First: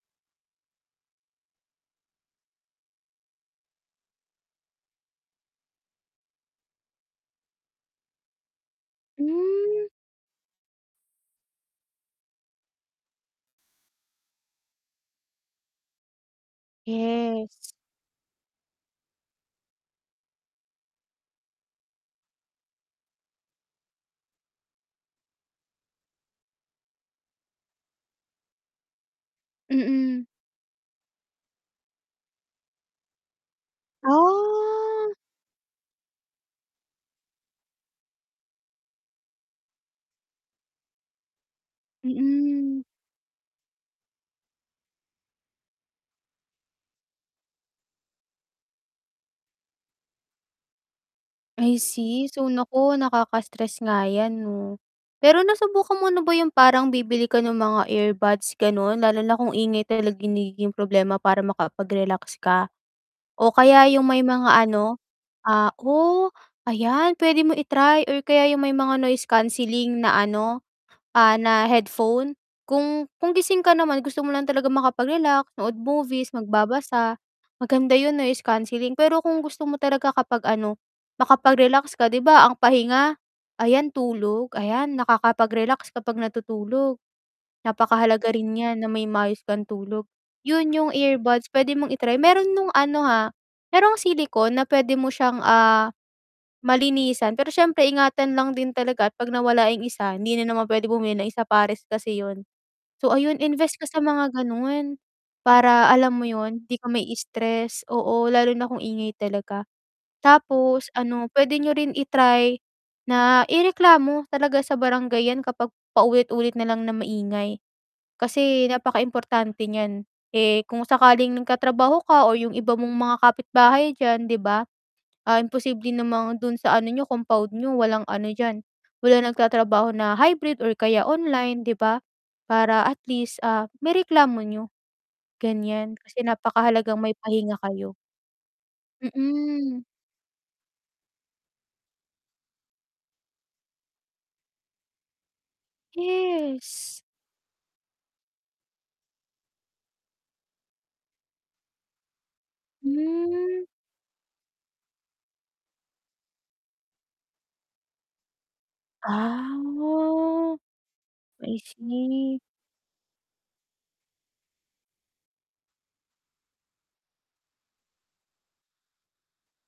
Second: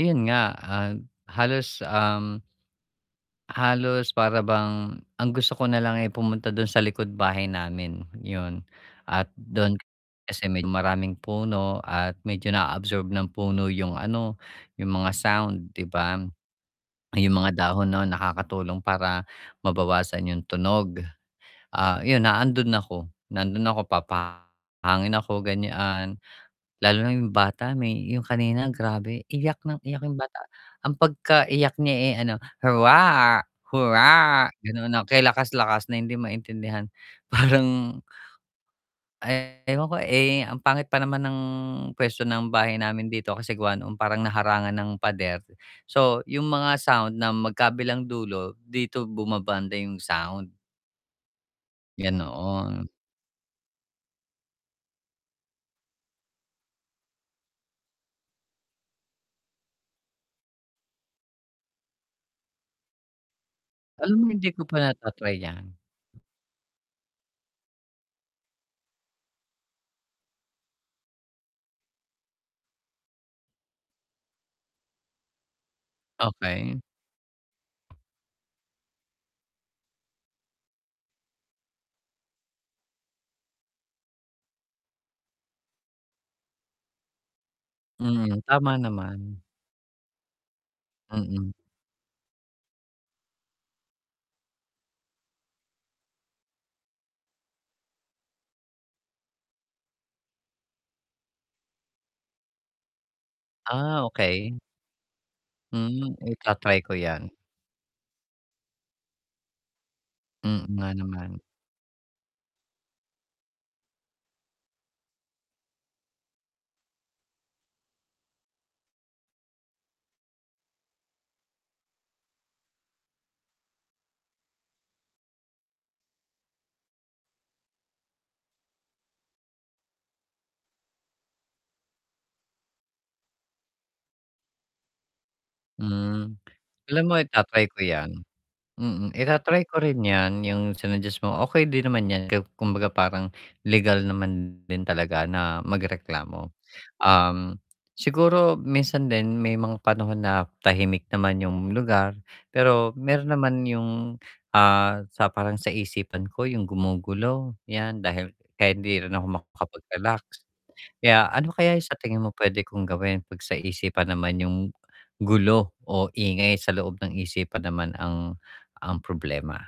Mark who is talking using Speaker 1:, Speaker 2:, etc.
Speaker 1: Ayun nga, ah, halos, um halos para bang ang gusto ko nalang, eh, pumunta dun sa likod-bahay namin, 'yun at dun
Speaker 2: Hmm.
Speaker 1: kasi medyo maraming puno at medyo naa-absorb ng puno yung ano, yung mga sound, di ba? Yung mga
Speaker 2: Yes.
Speaker 1: dahon no'n nakakatulong para mabawasan yung tunog. Ah, yun nandon ako, nandon ako papahangin ako ganyan, lalo na yung bata may yung kanina grabe iyak nang iyak yung
Speaker 2: Mm.
Speaker 1: bata. Ang pagka-iyak niya, eh, ano, "huwaa hurraa," ganon, na
Speaker 2: Ah.
Speaker 1: kay lakas-lakas, na hindi maintindihan parang eh ewan ko, eh, ang pangit pa naman ng pwesto ng bahay
Speaker 2: Mm.
Speaker 1: namin dito kasi gawa nung parang nahangan ng pader. So yung mga sound na magkabilang dulo, dito bumabanda yung sound.
Speaker 2: I see. So
Speaker 1: Ganoon.
Speaker 2: nako, nakaka-stress nga yan no. Pero nasubukan mo na ba yung parang bibili ka nung mga earbuds ganon, lalo na kung ingay talaga nagiging problema para makapag-relax ka? O kaya yung
Speaker 1: Alam
Speaker 2: may
Speaker 1: mo hindi
Speaker 2: mga
Speaker 1: ko pa
Speaker 2: ano
Speaker 1: nata-try yan.
Speaker 2: ah, oh, ayan, pwede mo i-try o kaya yung may mga noise canceling na ano, ah, na headphone. Kung kung gising ka naman, gusto mo lang talaga makapag-relax, nood movies,
Speaker 1: Okey.
Speaker 2: magbabasa, maganda yung noise cancelling pero kung gusto mo talaga kapag ano, makapag-relax ka, 'di ba, ang pahinga, ayan tulog, ayan, nakakapag-relax kapag natutulog. Napakahalaga
Speaker 1: Mm,
Speaker 2: rin
Speaker 1: tama
Speaker 2: niyan na may maayos
Speaker 1: naman.
Speaker 2: kang tulog. 'Yun yung earbuds
Speaker 1: Mm.
Speaker 2: pwede mong i-try, meron nung ano ha, merong silicon na pwede mo siyang, ah, malinisan pero siyempre ingatan lang din talaga at 'pag nawala yung isa, hindi na naman pwede bumili, isa pares kasi yun. So ayun invest ka sa
Speaker 1: Ah,
Speaker 2: mga
Speaker 1: okey.
Speaker 2: ganon, para
Speaker 1: Hmm,
Speaker 2: alam mo yun, di
Speaker 1: ita-try
Speaker 2: ka
Speaker 1: ko yan.
Speaker 2: ma-i-stress, oo, lalo na kung ingay talaga.
Speaker 1: Mm,
Speaker 2: Tapos
Speaker 1: nga
Speaker 2: ano,
Speaker 1: naman.
Speaker 2: pwede niyo rin i-try na ireklamo talaga sa barangay yan kapag paulit-ulit nalang na maingay, kasi napakaimportante niyan. Eh, kung sakaling nagtatrabaho ka o yung iba mong mga kapitbahay diyan, 'di ba, ah, imposible namang dun sa ano niyo compound niyo walang ano diyan, wala nagtatrabaho na hybrid or kaya online 'di ba? Para at least, ah, maireklamo niyo ganyan, kasi
Speaker 1: Hmm.
Speaker 2: napakahalagang
Speaker 1: Alam
Speaker 2: may
Speaker 1: mo
Speaker 2: pahinga
Speaker 1: ita-try ko
Speaker 2: kayo.
Speaker 1: yan. Mm, ita-try ko
Speaker 2: Mm.
Speaker 1: rin yan yung sinuggest mo, okey din naman yan ku kumbaga parang legal naman din talaga na magreklamo.
Speaker 2: Yes.
Speaker 1: Um, siguro minsan din may mga panahon na tahimik naman yung lugar, pero meron naman
Speaker 2: Hmm.
Speaker 1: yung, ah, sa parang sa isipan ko yung gumugulo, yan dahil kahit hindi rin ako makakapag-relax.
Speaker 2: Ah!
Speaker 1: Kaya, ano
Speaker 2: I
Speaker 1: kaya yung sa tingin mo
Speaker 2: see.
Speaker 1: pwede kong gawin, 'pag sa isipan naman yung gulo o ingay sa loob ng isipan naman ang ang problema.